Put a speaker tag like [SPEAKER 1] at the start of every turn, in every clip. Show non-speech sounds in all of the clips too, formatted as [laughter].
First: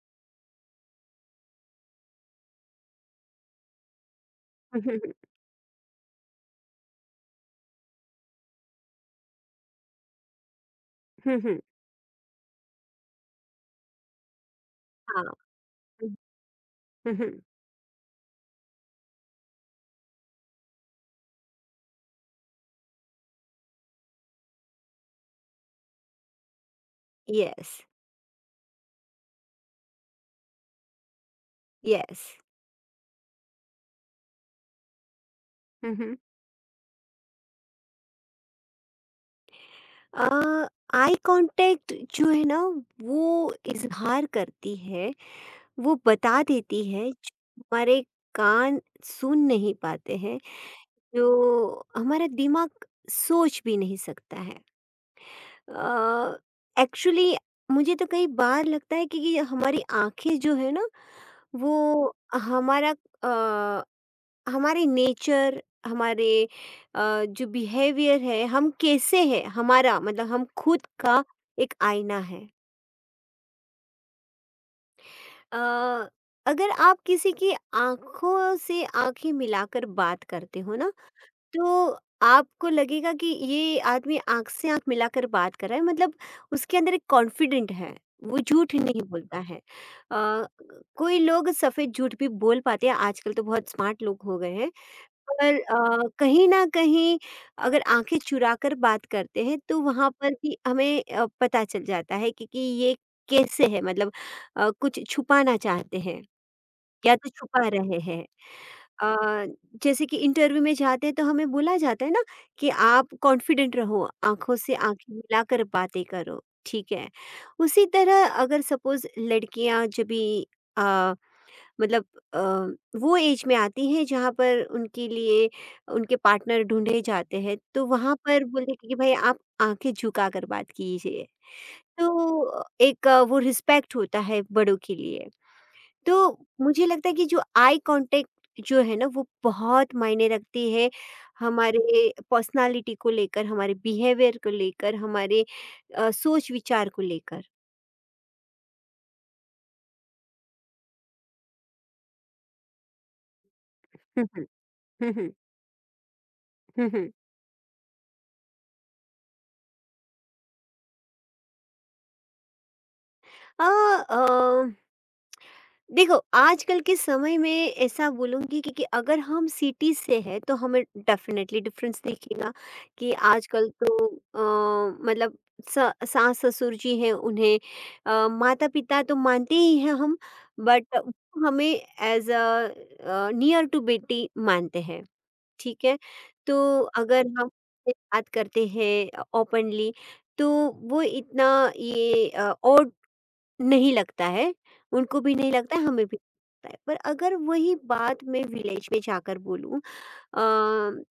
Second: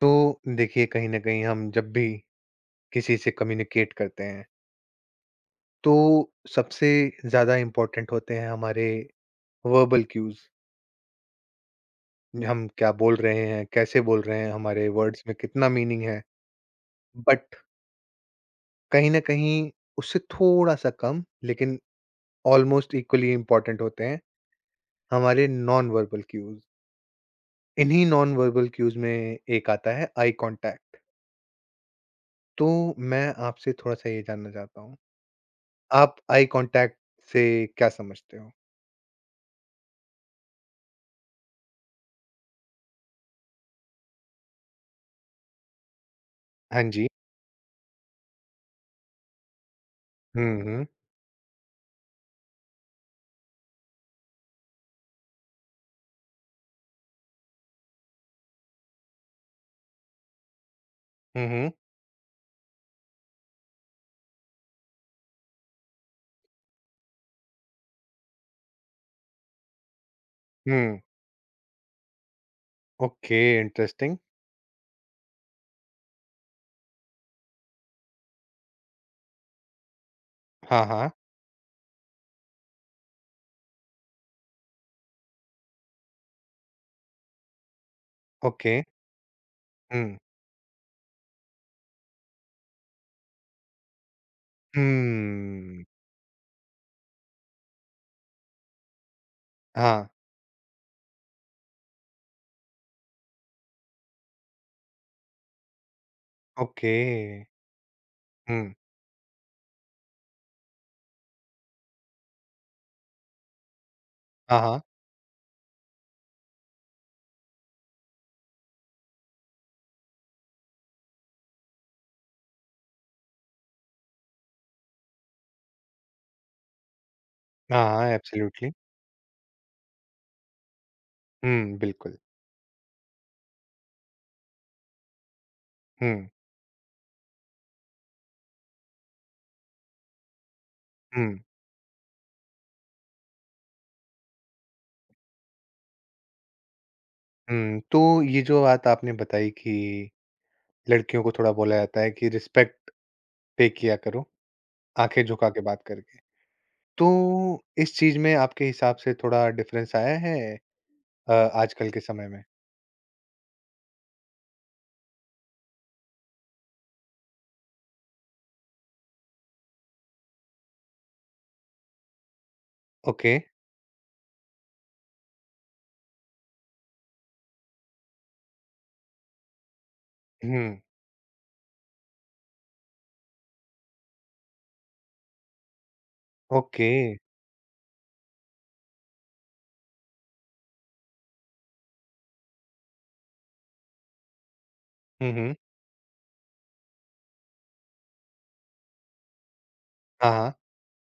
[SPEAKER 1] तो देखिए, कहीं ना कहीं हम जब भी किसी से कम्युनिकेट करते हैं
[SPEAKER 2] [laughs]
[SPEAKER 1] तो सबसे ज्यादा इम्पोर्टेंट होते हैं हमारे वर्बल क्यूज।
[SPEAKER 2] Mhm, mhm.
[SPEAKER 1] हम क्या बोल रहे हैं, कैसे बोल रहे हैं, हमारे वर्ड्स
[SPEAKER 2] हाँ।
[SPEAKER 1] में कितना मीनिंग है।
[SPEAKER 2] [laughs] हुँ, हुँ।
[SPEAKER 1] बट कहीं ना कहीं उससे थोड़ा सा कम, लेकिन ऑलमोस्ट इक्वली इम्पोर्टेंट होते हैं हमारे नॉन वर्बल क्यूज।
[SPEAKER 2] यस,
[SPEAKER 1] इन्हीं नॉन वर्बल क्यूज में एक आता है आई कांटेक्ट।
[SPEAKER 2] यस।
[SPEAKER 1] तो मैं आपसे थोड़ा सा ये जानना चाहता हूँ,
[SPEAKER 2] हुँ,
[SPEAKER 1] आप
[SPEAKER 2] हुँ।
[SPEAKER 1] आई कांटेक्ट से क्या समझते हो?
[SPEAKER 2] अ, आई कॉन्टैक्ट जो है ना वो इज़हार करती है, वो बता
[SPEAKER 1] हाँ
[SPEAKER 2] देती
[SPEAKER 1] जी।
[SPEAKER 2] है जो हमारे कान सुन नहीं पाते हैं,
[SPEAKER 1] हुँ, हुँ।
[SPEAKER 2] जो हमारा दिमाग सोच भी नहीं सकता है। अ, एक्चुअली मुझे तो कई बार लगता है कि हमारी आँखें जो है ना
[SPEAKER 1] हुँ, हुँ।
[SPEAKER 2] वो हमारा अ हमारे नेचर हमारे जो बिहेवियर है हम कैसे हैं हमारा मतलब हम खुद
[SPEAKER 1] हुँ।
[SPEAKER 2] का एक आईना है।
[SPEAKER 1] Okay, interesting.
[SPEAKER 2] अ, अगर आप किसी की आंखों से आंखें मिलाकर बात करते हो
[SPEAKER 1] हाँ,
[SPEAKER 2] ना
[SPEAKER 1] हाँ।
[SPEAKER 2] तो आपको लगेगा कि ये आदमी आंख से आंख मिलाकर बात कर रहा है मतलब उसके अंदर एक कॉन्फिडेंट है, वो झूठ
[SPEAKER 1] ओके।
[SPEAKER 2] नहीं बोलता है।
[SPEAKER 1] हुँ।
[SPEAKER 2] अ, कोई लोग सफेद झूठ भी बोल पाते हैं, आजकल तो बहुत स्मार्ट लोग हो गए हैं, पर
[SPEAKER 1] हम्म।
[SPEAKER 2] कहीं न कहीं अगर आँखें चुराकर बात करते हैं तो
[SPEAKER 1] हाँ।
[SPEAKER 2] वहाँ पर भी हमें पता चल जाता है कि ये कैसे है, मतलब कुछ छुपाना चाहते हैं
[SPEAKER 1] ओके।
[SPEAKER 2] या तो छुपा रहे हैं।
[SPEAKER 1] हुँ।
[SPEAKER 2] अ, जैसे कि इंटरव्यू में जाते हैं तो हमें बोला जाता है ना कि आप कॉन्फिडेंट रहो, आँखों
[SPEAKER 1] हाँ,
[SPEAKER 2] से
[SPEAKER 1] हाँ।
[SPEAKER 2] आँखें मिलाकर बातें करो, ठीक है। उसी तरह अगर सपोज़ लड़कियाँ जब भी अ मतलब वो एज में आती हैं जहाँ पर उनके लिए उनके पार्टनर ढूँढे जाते हैं,
[SPEAKER 1] हाँ,
[SPEAKER 2] तो
[SPEAKER 1] हाँ,
[SPEAKER 2] वहाँ पर
[SPEAKER 1] एब्सोल्युटली।
[SPEAKER 2] बोलते हैं कि भाई आप आँखें झुका कर बात कीजिए।
[SPEAKER 1] हुँ, बिल्कुल।
[SPEAKER 2] तो एक वो रिस्पेक्ट होता है बड़ों के लिए।
[SPEAKER 1] हुँ,
[SPEAKER 2] तो मुझे लगता है कि जो आई कॉन्टैक्ट जो है ना वो बहुत मायने रखती है,
[SPEAKER 1] हुँ,
[SPEAKER 2] हमारे पर्सनैलिटी को लेकर, हमारे बिहेवियर को लेकर, हमारे सोच-विचार को लेकर।
[SPEAKER 1] हुँ। तो ये जो बात आपने बताई कि लड़कियों को थोड़ा बोला जाता है कि रिस्पेक्ट पे किया करो,
[SPEAKER 2] हुँ, हुँ। हुँ,
[SPEAKER 1] आँखें
[SPEAKER 2] हुँ।
[SPEAKER 1] झुका के बात करके।
[SPEAKER 2] हुँ,
[SPEAKER 1] तो
[SPEAKER 2] हुँ।
[SPEAKER 1] इस चीज़ में आपके हिसाब से थोड़ा डिफ़रेंस आया है आजकल के समय में?
[SPEAKER 2] अ, अ देखो आजकल के समय में ऐसा बोलूँगी कि अगर हम सिटी से हैं तो हमें डेफिनेटली डिफरेंस दिखेगा कि
[SPEAKER 1] ओके।
[SPEAKER 2] आजकल तो मतलब सास ससुर जी हैं, उन्हें माता पिता तो मानते ही हैं हम,
[SPEAKER 1] हुँ।
[SPEAKER 2] बट हमें एज अ नियर टू बेटी मानते हैं, ठीक है। तो
[SPEAKER 1] ओके।
[SPEAKER 2] अगर हम बात करते हैं ओपनली तो वो इतना ये नहीं लगता है, उनको
[SPEAKER 1] हुँ,
[SPEAKER 2] भी नहीं
[SPEAKER 1] हुँ।
[SPEAKER 2] लगता है, हमें भी नहीं लगता है। पर अगर वही बात मैं विलेज में जाकर बोलूँ,
[SPEAKER 1] हाँ, हाँ।
[SPEAKER 2] अ,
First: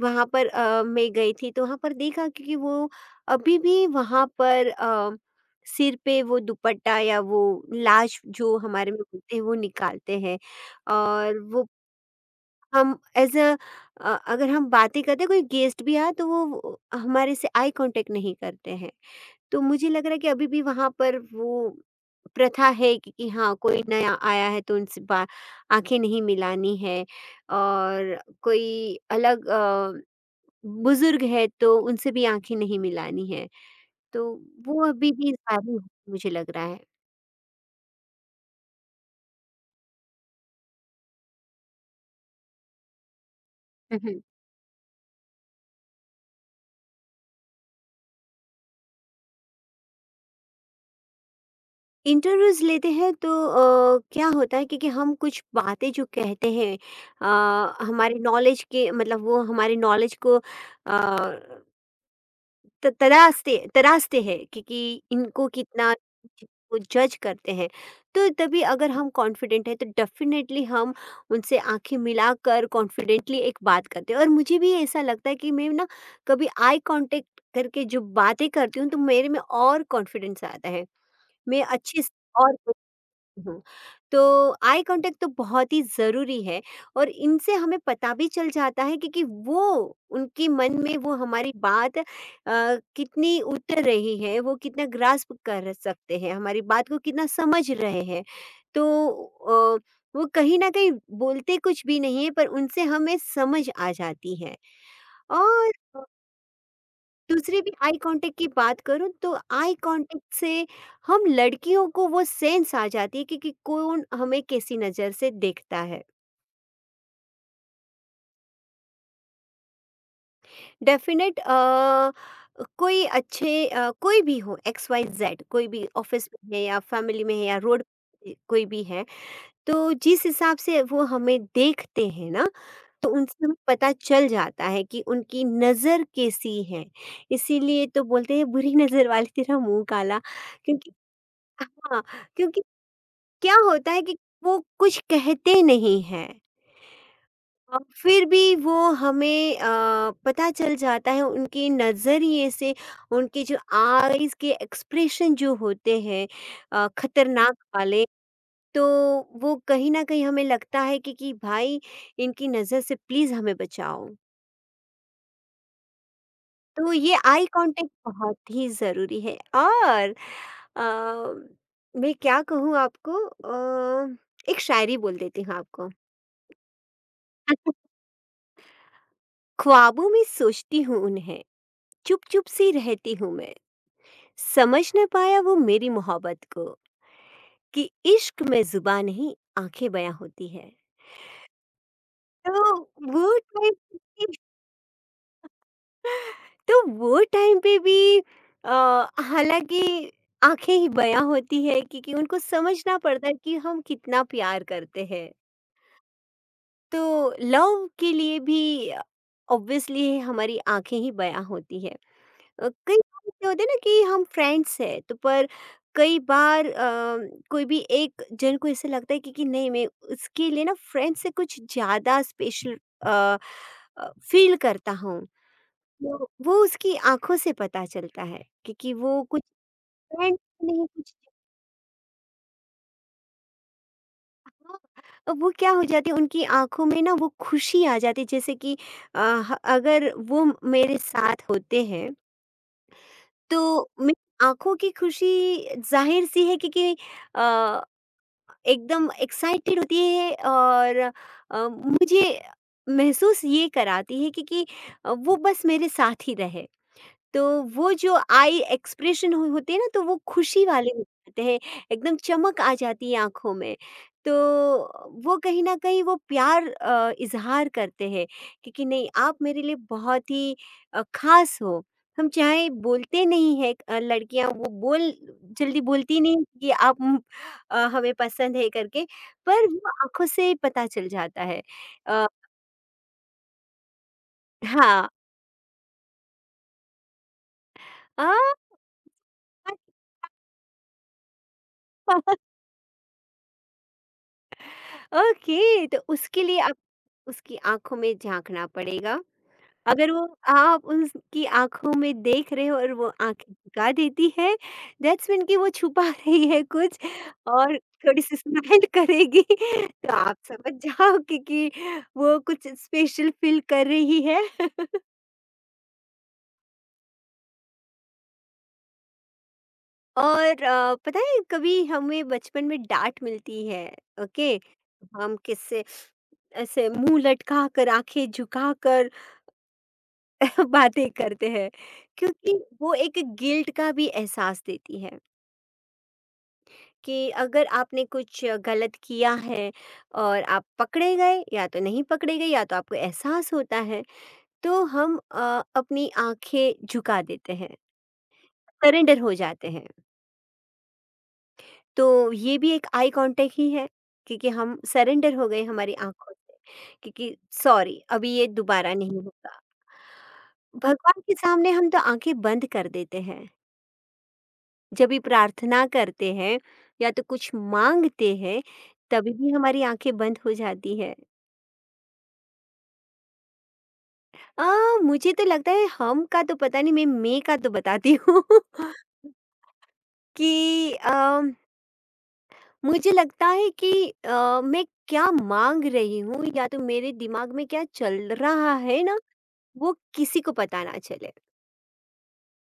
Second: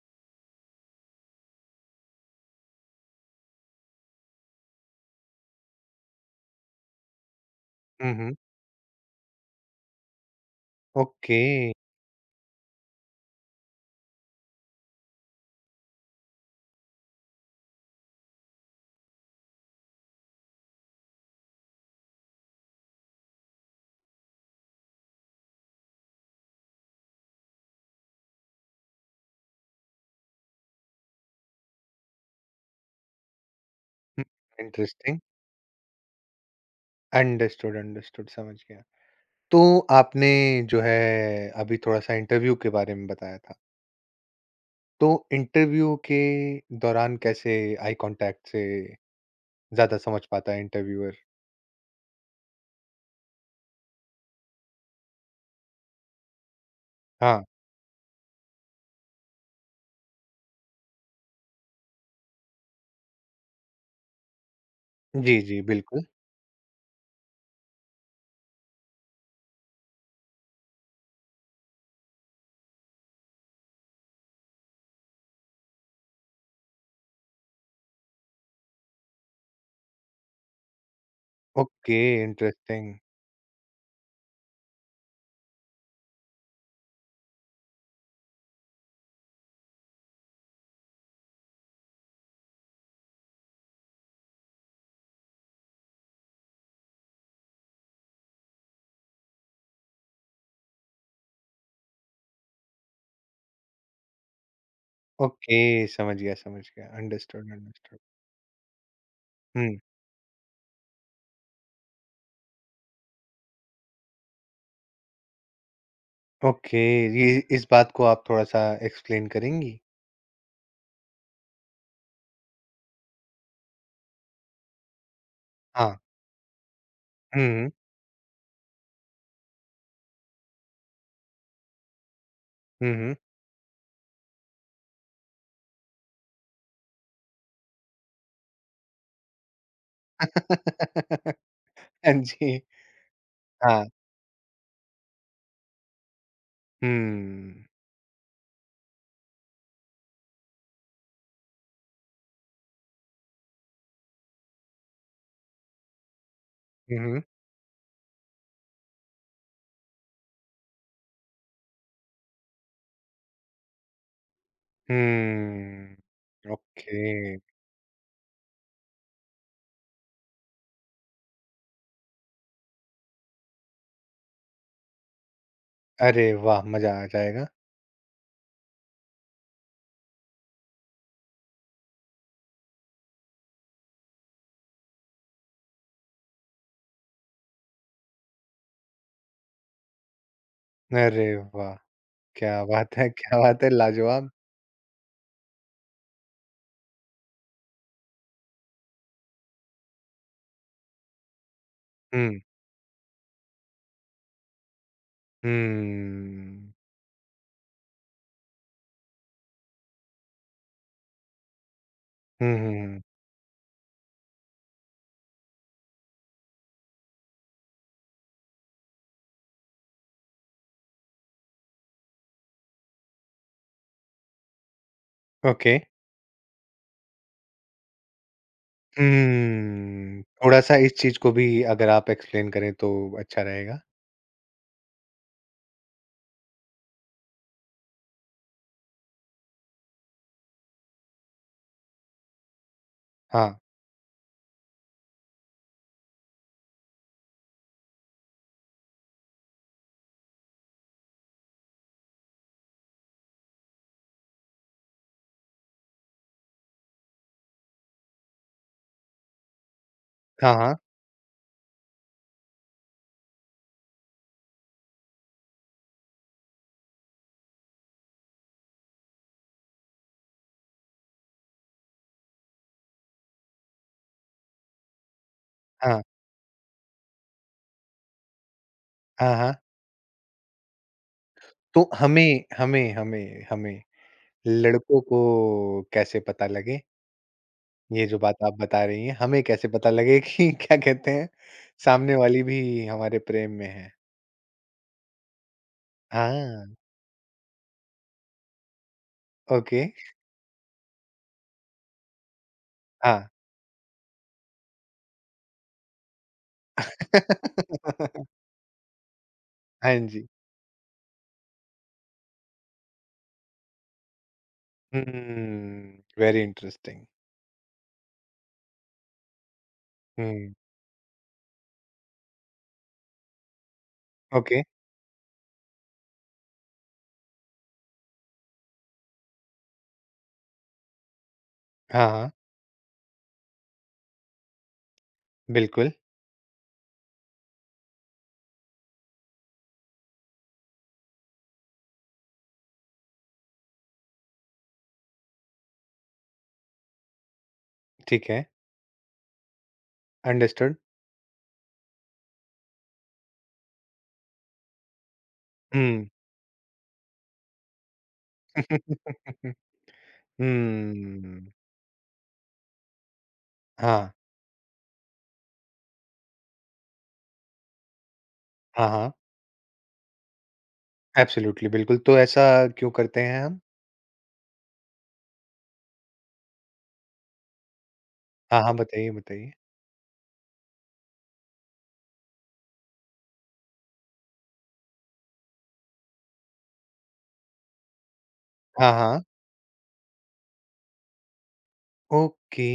[SPEAKER 2] वहाँ पर मैं गई थी तो वहाँ पर देखा क्योंकि वो अभी भी वहाँ पर सिर पे वो दुपट्टा या वो
[SPEAKER 1] हुँ,
[SPEAKER 2] लाश
[SPEAKER 1] हुँ।
[SPEAKER 2] जो हमारे में होते हैं वो निकालते हैं। और
[SPEAKER 1] ओके।
[SPEAKER 2] वो हम एज़ अ अगर हम बातें करते हैं कोई गेस्ट भी आया तो वो हमारे से आई कॉन्टेक्ट नहीं करते हैं। तो मुझे लग रहा है कि अभी भी वहाँ पर वो प्रथा है कि हाँ कोई नया आया है तो उनसे बा आँखें नहीं मिलानी है, और कोई अलग बुजुर्ग है तो उनसे भी आँखें नहीं मिलानी है।
[SPEAKER 1] हुँ,
[SPEAKER 2] तो वो अभी
[SPEAKER 1] इंटरेस्टिंग।
[SPEAKER 2] भी जारी है मुझे लग रहा है।
[SPEAKER 1] अंडरस्टूड, अंडरस्टूड, समझ गया। तो आपने जो है अभी थोड़ा-सा इंटरव्यू के बारे में बताया था।
[SPEAKER 2] हुँ, हुँ।
[SPEAKER 1] तो इंटरव्यू के दौरान कैसे आई कॉन्टैक्ट से ज़्यादा समझ पाता है इंटरव्यूअर?
[SPEAKER 2] इंटरव्यूज़ लेते हैं तो क्या होता है कि हम कुछ बातें जो कहते हैं
[SPEAKER 1] हाँ।
[SPEAKER 2] हमारे नॉलेज के मतलब वो हमारे नॉलेज को अ त तरासते तरासते हैं कि
[SPEAKER 1] जी,
[SPEAKER 2] इनको
[SPEAKER 1] जी,
[SPEAKER 2] कितना
[SPEAKER 1] बिल्कुल।
[SPEAKER 2] वो जज करते हैं। तो तभी अगर हम कॉन्फिडेंट हैं तो डेफ़िनेटली हम उनसे आँखें मिलाकर कॉन्फिडेंटली एक बात करते हैं और मुझे भी ऐसा लगता है कि मैं ना कभी आई कॉन्टैक्ट करके जो बातें करती हूँ तो मेरे में और कॉन्फिडेंस आता है। मैं
[SPEAKER 1] ओके,
[SPEAKER 2] अच्छे से और
[SPEAKER 1] इंटरेस्टिंग।
[SPEAKER 2] हूँ। तो आई कांटेक्ट तो बहुत ही ज़रूरी है और इनसे हमें पता भी चल जाता है क्योंकि वो उनके मन में वो हमारी बात कितनी उतर रही है, वो कितना ग्रास्प कर सकते हैं, हमारी बात को कितना समझ रहे हैं। तो अ, वो कहीं न कहीं बोलते कुछ भी नहीं है पर उनसे हमें समझ आ जाती है। और
[SPEAKER 1] ओके, समझ गया, समझ गया। अंडरस्टूड,
[SPEAKER 2] दूसरी भी आई
[SPEAKER 1] अंडरस्टूड।
[SPEAKER 2] कॉन्टैक्ट की बात करूँ तो आई
[SPEAKER 1] हुँ।
[SPEAKER 2] कॉन्टैक्ट से हम लड़कियों को वो सेंस आ जाती है कि कौन हमें कैसी नज़र से देखता है।
[SPEAKER 1] ओके। ये इस बात को आप थोड़ा-सा एक्सप्लेन करेंगी?
[SPEAKER 2] डेफ़िनेट कोई अच्छे कोई भी हो एक्स वाई ज़ेड, कोई भी
[SPEAKER 1] हाँ।
[SPEAKER 2] ऑफ़िस में है या फ़ैमिली में
[SPEAKER 1] हुँ,
[SPEAKER 2] है या
[SPEAKER 1] हुँ।
[SPEAKER 2] रोड पे कोई भी है, तो जिस हिसाब से वो हमें देखते हैं ना,
[SPEAKER 1] हुँ, हुँ।
[SPEAKER 2] तो
[SPEAKER 1] हाँ
[SPEAKER 2] उनसे हमें पता चल जाता है कि उनकी नज़र कैसी है। इसीलिए तो बोलते हैं बुरी नज़र वाले तेरा मुँह काला, क्योंकि
[SPEAKER 1] [laughs]
[SPEAKER 2] हाँ,
[SPEAKER 1] जी।
[SPEAKER 2] क्योंकि क्या
[SPEAKER 1] हाँ।
[SPEAKER 2] होता है कि वो कुछ कहते नहीं हैं
[SPEAKER 1] हुँ।
[SPEAKER 2] और फिर भी वो हमें पता चल जाता है उनके नज़रिए से, उनके जो आईज़ के एक्सप्रेशन जो होते हैं
[SPEAKER 1] हुँ, हुँ।
[SPEAKER 2] खतरनाक वाले, तो वो कहीं ना कहीं हमें लगता है कि भाई इनकी नज़र से प्लीज़ हमें बचाओ।
[SPEAKER 1] हुँ।
[SPEAKER 2] तो ये
[SPEAKER 1] ओके।
[SPEAKER 2] आई कांटेक्ट बहुत ही ज़रूरी है। और अ, मैं क्या कहूँ आपको, एक शायरी बोल देती हूँ आपको।
[SPEAKER 1] अरे वाह! मज़ा आ जाएगा।
[SPEAKER 2] [laughs] ख्वाबों में सोचती हूँ उन्हें, चुप चुप सी रहती हूँ मैं, समझ न पाया वो मेरी मोहब्बत को, कि इश्क में जुबा नहीं आंखें बयां होती है।
[SPEAKER 1] अरे वाह!
[SPEAKER 2] तो वो
[SPEAKER 1] क्या बात है,
[SPEAKER 2] टाइम
[SPEAKER 1] लाजवाब।
[SPEAKER 2] वो टाइम पे भी अ, हालांकि आंखें ही बयां होती है क्योंकि उनको
[SPEAKER 1] हुँ,
[SPEAKER 2] समझना पड़ता है कि हम कितना प्यार करते हैं।
[SPEAKER 1] हुँ।
[SPEAKER 2] तो लव के लिए भी ऑब्वियसली हमारी आंखें ही बयां होती है।
[SPEAKER 1] हुँ, हुँ,
[SPEAKER 2] कई
[SPEAKER 1] हुँ।
[SPEAKER 2] बार क्या होता है ना कि हम फ्रेंड्स हैं, तो पर कई बार कोई भी एक जन को ऐसा लगता है कि नहीं मैं उसके लिए ना फ्रेंड से कुछ ज़्यादा स्पेशल फील करता हूँ।
[SPEAKER 1] ओके।
[SPEAKER 2] तो वो उसकी आंखों से पता चलता है क्योंकि वो कुछ
[SPEAKER 1] हुँ।
[SPEAKER 2] फ्रेंड
[SPEAKER 1] थोड़ा-सा
[SPEAKER 2] नहीं
[SPEAKER 1] इस
[SPEAKER 2] कुछ
[SPEAKER 1] चीज़ को भी अगर आप एक्सप्लेन करें तो अच्छा रहेगा।
[SPEAKER 2] हाँ, अब वो क्या हो जाती है उनकी आंखों में ना वो खुशी आ जाती है, जैसे कि अगर वो मेरे साथ होते हैं
[SPEAKER 1] हाँ।
[SPEAKER 2] तो मेरी आँखों की खुशी ज़ाहिर-सी है क्योंकि अ, एकदम एक्साइटेड होती है और मुझे महसूस ये कराती है क्योंकि वो बस मेरे साथ ही रहे। तो वो जो आई एक्सप्रेशन हो होते हैं ना तो वो
[SPEAKER 1] हाँ,
[SPEAKER 2] खुशी
[SPEAKER 1] हाँ।
[SPEAKER 2] वाले हो जाते हैं, एकदम चमक आ जाती है आँखों में। तो वो कहीं न कहीं वो प्यार इज़हार करते हैं कि नहीं आप मेरे लिए बहुत ही ख़ास हो। हम चाहे बोलते नहीं हैं, लड़कियाँ वो बोल जल्दी
[SPEAKER 1] हाँ।
[SPEAKER 2] बोलती नहीं कि आप हमें पसंद है करके,
[SPEAKER 1] हाँ, हाँ।
[SPEAKER 2] पर वो आँखों से पता चल जाता है।
[SPEAKER 1] तो
[SPEAKER 2] अ,
[SPEAKER 1] हमें हमें लड़कों
[SPEAKER 2] हाँ।
[SPEAKER 1] को कैसे पता लगे, ये जो बात आप बता रही हैं, हमें कैसे पता लगे कि [laughs] क्या कहते हैं, सामने
[SPEAKER 2] अ
[SPEAKER 1] वाली
[SPEAKER 2] [laughs]
[SPEAKER 1] भी हमारे प्रेम में है?
[SPEAKER 2] ओके तो उसके लिए
[SPEAKER 1] हाँ।
[SPEAKER 2] आप उसकी आँखों में झाँकना पड़ेगा।
[SPEAKER 1] ओके।
[SPEAKER 2] अगर वो आप उसकी आँखों में देख रहे हो और वो
[SPEAKER 1] हाँ।
[SPEAKER 2] आँखें झुका देती है, दैट्स मीन कि वो छुपा [laughs] रही है कुछ, और थोड़ी-सी
[SPEAKER 1] [laughs]
[SPEAKER 2] स्माइल [laughs] करेगी
[SPEAKER 1] हाँ
[SPEAKER 2] तो
[SPEAKER 1] जी।
[SPEAKER 2] आप समझ जाओगे कि वो कुछ स्पेशल फ़ील कर रही है।
[SPEAKER 1] हुँ, वेरी इंटरेस्टिंग। हुँ।
[SPEAKER 2] और पता है कभी हमें बचपन में डाँट मिलती है, ओके?
[SPEAKER 1] ओके।
[SPEAKER 2] हम किससे ऐसे मुँह लटका कर, आँखें झुका कर [laughs] बातें करते हैं
[SPEAKER 1] हाँ, हाँ,
[SPEAKER 2] क्योंकि वो एक गिल्ट का भी एहसास देती है
[SPEAKER 1] बिल्कुल।
[SPEAKER 2] कि अगर आपने कुछ गलत किया है और आप पकड़े गए या तो नहीं पकड़े गए या तो आपको एहसास होता है तो हम अपनी आंखें झुका देते हैं,
[SPEAKER 1] ठीक है,
[SPEAKER 2] सरेंडर हो जाते हैं।
[SPEAKER 1] अंडरस्टूड।
[SPEAKER 2] तो ये भी एक आई कांटेक्ट ही है क्योंकि हम सरेंडर हो गए हमारी
[SPEAKER 1] हुँ।
[SPEAKER 2] आंखों से, क्योंकि सॉरी अभी ये दोबारा नहीं होगा। भगवान के
[SPEAKER 1] हुँ। [laughs]
[SPEAKER 2] सामने हम तो आंखें बंद कर देते हैं
[SPEAKER 1] हाँ,
[SPEAKER 2] जब भी प्रार्थना करते हैं या तो कुछ मांगते हैं,
[SPEAKER 1] हाँ, हाँ,
[SPEAKER 2] तभी भी हमारी आंखें बंद हो जाती है।
[SPEAKER 1] एब्सोल्यूटली, बिल्कुल। तो ऐसा क्यों करते हैं हम?
[SPEAKER 2] आ, मुझे तो लगता है हम का तो पता नहीं, मैं का तो बताती हूँ।
[SPEAKER 1] हाँ, हाँ,
[SPEAKER 2] [laughs]
[SPEAKER 1] बताइए, बताइए।
[SPEAKER 2] कि मुझे लगता है कि मैं क्या मांग रही हूँ या तो मेरे दिमाग में क्या चल रहा
[SPEAKER 1] हाँ,
[SPEAKER 2] है ना,
[SPEAKER 1] हाँ।
[SPEAKER 2] वो किसी को पता ना चले।
[SPEAKER 1] ओके,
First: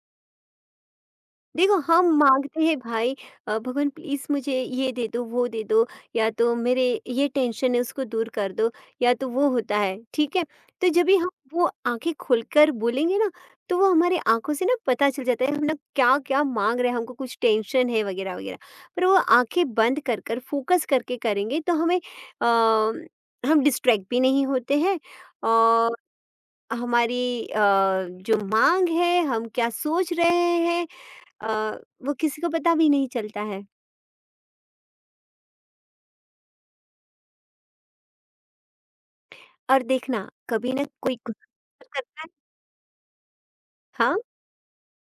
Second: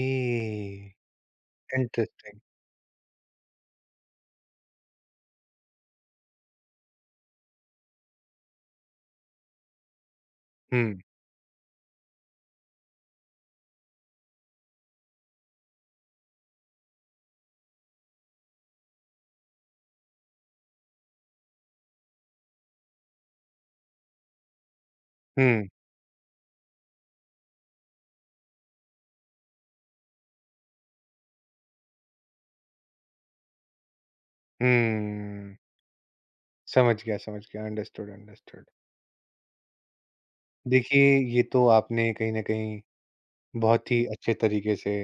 [SPEAKER 2] देखो हम
[SPEAKER 1] इंटरेस्टिंग।
[SPEAKER 2] मांगते हैं भाई भगवान प्लीज मुझे ये दे दो वो दे दो, या तो मेरे ये टेंशन है उसको दूर कर दो, या तो वो होता है ठीक है। तो
[SPEAKER 1] हुँ,
[SPEAKER 2] जब भी हम वो आंखें खोलकर बोलेंगे ना तो वो हमारे आंखों से ना पता चल जाता है हम ना क्या क्या मांग रहे हैं, हमको कुछ टेंशन है वगैरह वगैरह। पर वो आंखें बंद कर कर फोकस करके करेंगे तो हमें हम डिस्ट्रैक्ट भी नहीं होते हैं
[SPEAKER 1] हुँ।
[SPEAKER 2] और हमारी अ, जो मांग है हम क्या सोच रहे हैं अ, वो किसी को पता भी नहीं चलता है।
[SPEAKER 1] हुँ। समझ गया, समझ गया। Understood, understood.
[SPEAKER 2] और देखना कभी ना कोई
[SPEAKER 1] देखिए,
[SPEAKER 2] कुछ
[SPEAKER 1] ये तो
[SPEAKER 2] [laughs]
[SPEAKER 1] आपने
[SPEAKER 2] करता है।
[SPEAKER 1] कहीं न कहीं बहुत ही
[SPEAKER 2] हाँ?
[SPEAKER 1] अच्छे तरीके से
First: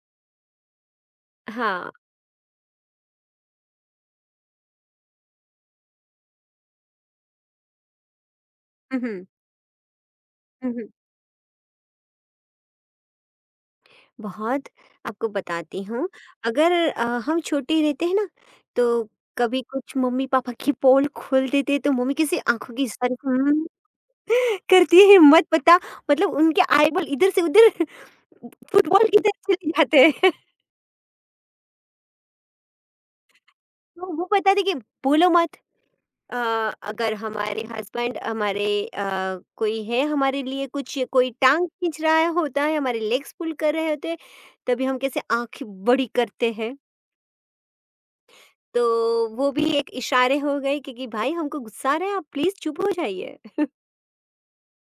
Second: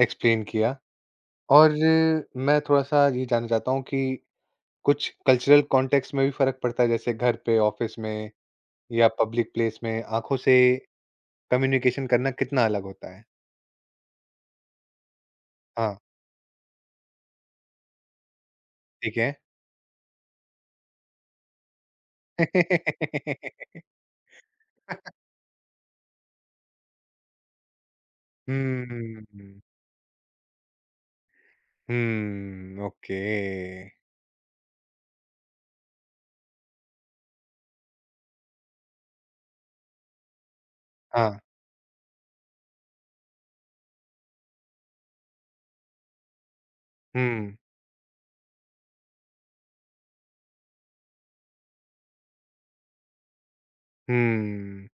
[SPEAKER 1] एक्सप्लेन किया। और
[SPEAKER 2] हाँ।
[SPEAKER 1] मैं थोड़ा-सा ये जानना चाहता हूँ कि कुछ कल्चरल कॉन्टेक्स्ट में भी फ़र्क पड़ता है, जैसे घर पे, ऑफ़िस में
[SPEAKER 2] हुँ,
[SPEAKER 1] या
[SPEAKER 2] हुँ,
[SPEAKER 1] पब्लिक प्लेस में आँखों से
[SPEAKER 2] हुँ, हुँ।
[SPEAKER 1] कम्युनिकेशन करना कितना अलग होता है?
[SPEAKER 2] बहुत, आपको बताती
[SPEAKER 1] हाँ।
[SPEAKER 2] हूँ। अगर हम छोटे रहते हैं ना तो
[SPEAKER 1] ठीक है।
[SPEAKER 2] कभी कुछ मम्मी-पापा की पोल खोल देते हैं तो मम्मी कैसे आँखों की इशारे से हुँ,
[SPEAKER 1] [laughs]
[SPEAKER 2] [laughs] करती है मत पता, मतलब उनके आईबॉल इधर से उधर [laughs]
[SPEAKER 1] हुँ,
[SPEAKER 2] फुटबॉल की तरह
[SPEAKER 1] हुँ,
[SPEAKER 2] चले जाते हैं। [laughs]
[SPEAKER 1] हुँ। ओके।
[SPEAKER 2] तो वो बताते कि बोलो मत। अ, अगर हमारे हस्बैंड हमारे कोई है हमारे लिए कुछ कोई
[SPEAKER 1] हाँ।
[SPEAKER 2] टांग खींच रहा है होता है, हमारे लेग्स पुल कर रहे होते हैं, तभी हम कैसे आंखें बड़ी करते हैं,
[SPEAKER 1] हुँ,
[SPEAKER 2] तो वो भी एक इशारे हो गए क्योंकि भाई हमको गुस्सा आ रहा है आप प्लीज चुप हो जाइए।
[SPEAKER 1] हुँ।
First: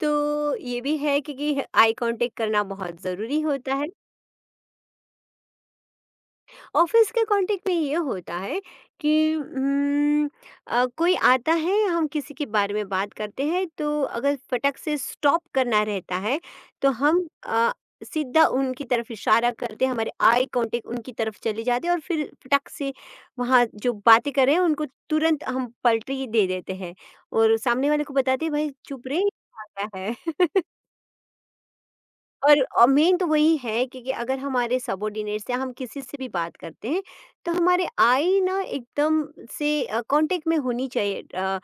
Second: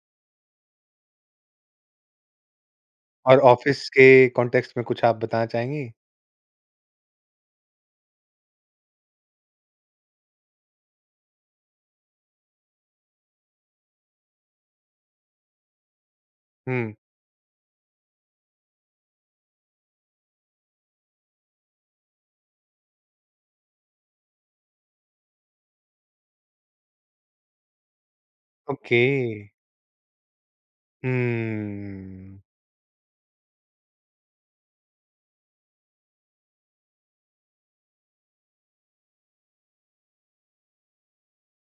[SPEAKER 2] तो ये भी है क्योंकि आई कांटेक्ट करना बहुत
[SPEAKER 1] और
[SPEAKER 2] जरूरी होता है।
[SPEAKER 1] ऑफिस के कॉन्टेक्स्ट में कुछ आप बताना चाहेंगी?
[SPEAKER 2] ऑफिस के कांटेक्ट में ये होता है कि कोई आता है हम किसी के बारे में बात करते हैं, तो अगर फटक से स्टॉप करना रहता है तो
[SPEAKER 1] हुँ।
[SPEAKER 2] हम सीधा उनकी तरफ इशारा करते हैं, हमारे आई कांटेक्ट उनकी तरफ चले जाते हैं और फिर फटक से वहाँ जो बातें कर रहे हैं उनको तुरंत हम पलटी दे देते हैं और सामने वाले को बताते हैं भाई
[SPEAKER 1] ओके।
[SPEAKER 2] चुप रहे, ये आ गया है।
[SPEAKER 1] हम्म।
[SPEAKER 2] और मेन तो वही है क्योंकि अगर हमारे सबॉर्डिनेट या हम किसी से भी बात करते हैं तो हमारे आई ना एकदम से कांटेक्ट में होनी चाहिए,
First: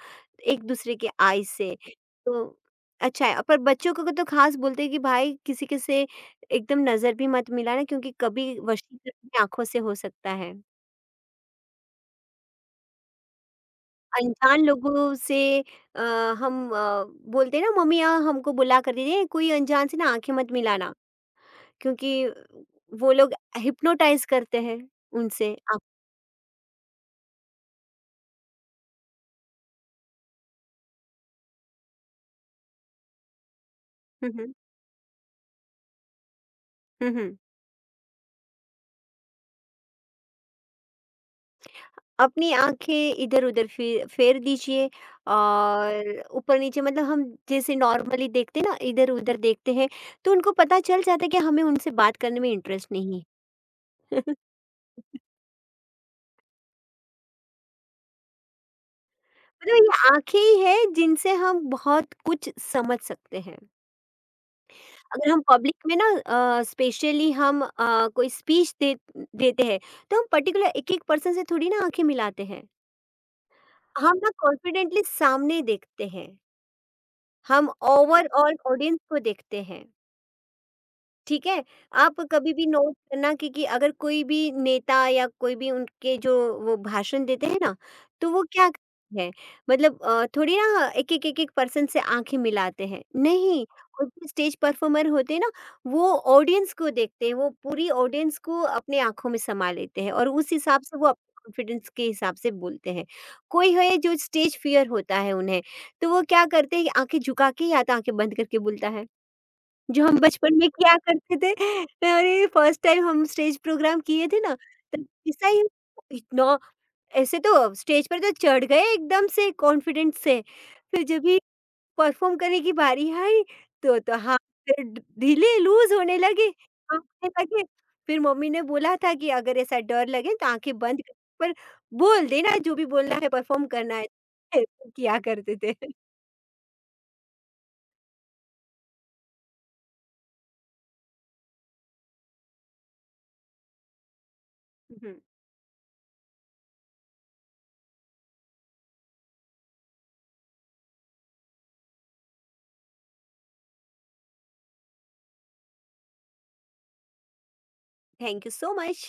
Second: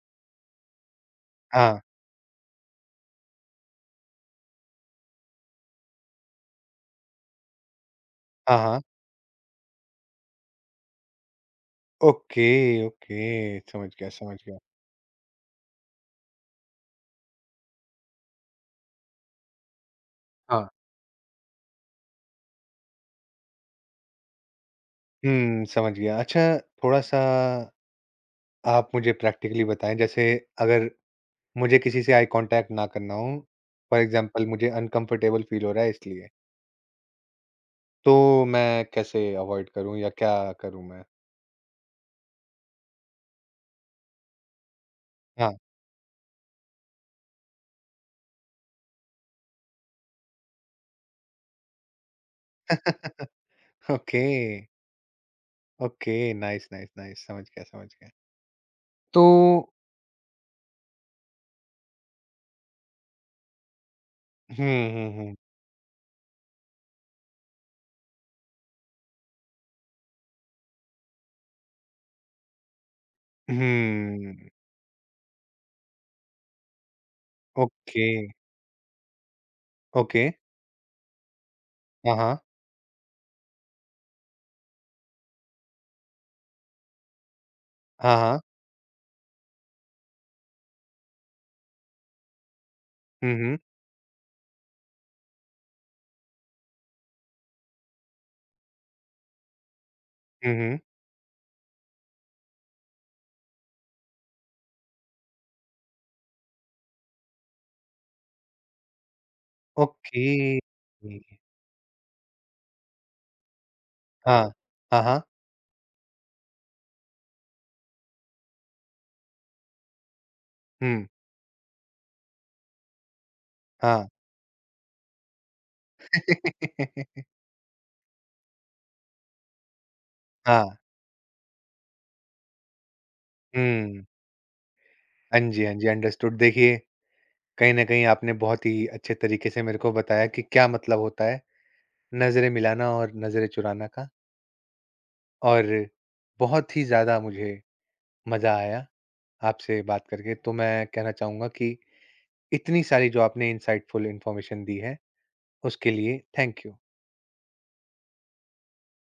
[SPEAKER 2] एक दूसरे के आई से,
[SPEAKER 1] हाँ,
[SPEAKER 2] तो अच्छा है। पर बच्चों को तो खास बोलते हैं कि भाई किसी के से एकदम नजर भी मत मिलाना क्योंकि
[SPEAKER 1] हाँ,
[SPEAKER 2] कभी
[SPEAKER 1] हाँ।
[SPEAKER 2] वशीकरण आंखों से हो सकता है।
[SPEAKER 1] ओके, ओके, समझ गया, समझ गया।
[SPEAKER 2] अनजान लोगों से हम बोलते हैं ना मम्मी यहाँ हमको बुला कर दीजिए, कोई अनजान से ना आंखें मत
[SPEAKER 1] हाँ।
[SPEAKER 2] मिलाना, क्योंकि वो लोग हिप्नोटाइज़ करते हैं उनसे
[SPEAKER 1] हुँ,
[SPEAKER 2] आप।
[SPEAKER 1] समझ गया। अच्छा, थोड़ा-सा आप मुझे प्रैक्टिकली बताएँ, जैसे अगर मुझे किसी से आई कॉन्टैक्ट ना करना हो, फॉर
[SPEAKER 2] हुँ,
[SPEAKER 1] एग्ज़ाम्पल
[SPEAKER 2] हुँ।
[SPEAKER 1] मुझे अनकम्फ़र्टेबल फ़ील हो रहा है इसलिए,
[SPEAKER 2] हुँ, हुँ।
[SPEAKER 1] तो मैं कैसे अवॉइड करूँ या क्या करूँ मैं?
[SPEAKER 2] अपनी आँखें इधर-उधर फे फेर फेर दीजिए
[SPEAKER 1] हाँ।
[SPEAKER 2] और ऊपर-नीचे, मतलब हम जैसे नॉर्मली देखते हैं ना, इधर-उधर देखते हैं, तो उनको पता चल जाता है कि हमें उनसे बात करने में इंटरेस्ट नहीं
[SPEAKER 1] [laughs]
[SPEAKER 2] है।
[SPEAKER 1] Okay,
[SPEAKER 2] [laughs]
[SPEAKER 1] okay, nice, nice, nice, समझ गया, समझ गया। तो
[SPEAKER 2] मतलब ये आँखें ही हैं जिनसे हम बहुत कुछ समझ सकते हैं।
[SPEAKER 1] हुँ, हुँ,
[SPEAKER 2] अगर
[SPEAKER 1] हुँ।
[SPEAKER 2] हम पब्लिक में ना स्पेशली हम कोई स्पीच दे देते हैं, तो हम पर्टिकुलर एक-एक पर्सन से थोड़ी ना आँखें मिलाते हैं। हम ना
[SPEAKER 1] हुँ।
[SPEAKER 2] कॉन्फिडेंटली सामने देखते हैं, हम
[SPEAKER 1] ओके,
[SPEAKER 2] ओवरऑल ऑडियंस को देखते हैं।
[SPEAKER 1] ओके।
[SPEAKER 2] ठीक है?
[SPEAKER 1] हाँ,
[SPEAKER 2] आप
[SPEAKER 1] हाँ।
[SPEAKER 2] कभी भी नोट करना कि अगर कोई भी नेता या कोई भी उनके जो वो भाषण देते हैं ना,
[SPEAKER 1] हाँ,
[SPEAKER 2] तो
[SPEAKER 1] हाँ।
[SPEAKER 2] वो क्या करते हैं? मतलब थोड़ी ना एक-एक पर्सन से आँखें मिलाते हैं।
[SPEAKER 1] हुँ, हुँ।
[SPEAKER 2] नहीं, खुद जो स्टेज परफॉर्मर होते हैं ना, वो ऑडियंस को देखते हैं, वो पूरी ऑडियंस को अपने आँखों में समा लेते हैं और
[SPEAKER 1] हुँ,
[SPEAKER 2] उस
[SPEAKER 1] हुँ।
[SPEAKER 2] हिसाब से वो अपने कॉन्फिडेंस के हिसाब से बोलते हैं। कोई है जो स्टेज फ़ियर होता है उन्हें, तो वो क्या करते हैं आँखें झुका के या तो आँखें बंद करके बोलता है। जो हम
[SPEAKER 1] ओके।
[SPEAKER 2] बचपन में किया करते थे। अरे! फर्स्ट टाइम हम स्टेज प्रोग्राम किए थे
[SPEAKER 1] हाँ।
[SPEAKER 2] ना,
[SPEAKER 1] हाँ,
[SPEAKER 2] तब
[SPEAKER 1] हाँ।
[SPEAKER 2] ऐसा ही इतना ऐसे तो स्टेज पर तो चढ़ गए एकदम से कॉन्फिडेंस से, फिर
[SPEAKER 1] हुँ,
[SPEAKER 2] जब भी परफॉर्म करने की बारी आई, तो
[SPEAKER 1] हाँ।
[SPEAKER 2] तो हाथ पैर ढ ढीले लूज़ होने लगे,
[SPEAKER 1] [laughs]
[SPEAKER 2] काँपने लगे। फिर मम्मी ने बोला था कि अगर ऐसा डर लगे तो
[SPEAKER 1] हाँ।
[SPEAKER 2] आँखें बंद कर पर बोल देना जो भी बोलना है, परफॉर्म करना है।
[SPEAKER 1] हुँ।
[SPEAKER 2] [laughs] ऐसे किया
[SPEAKER 1] हाँ
[SPEAKER 2] करते
[SPEAKER 1] जी, हाँ
[SPEAKER 2] थे।
[SPEAKER 1] जी,
[SPEAKER 2] [laughs]
[SPEAKER 1] अंडरस्टूड। देखिए, कहीं न कहीं आपने बहुत ही अच्छे तरीके से मेरे को बताया कि क्या मतलब होता है नज़रें मिलाना और नज़रें चुराना का,
[SPEAKER 2] हुँ,
[SPEAKER 1] और बहुत ही ज़्यादा मुझे मज़ा आया आपसे बात करके। तो मैं कहना चाहूँगा कि इतनी सारी जो आपने इनसाइटफुल इन्फॉर्मेशन दी है, उसके लिए thank you.
[SPEAKER 2] Thank you so much.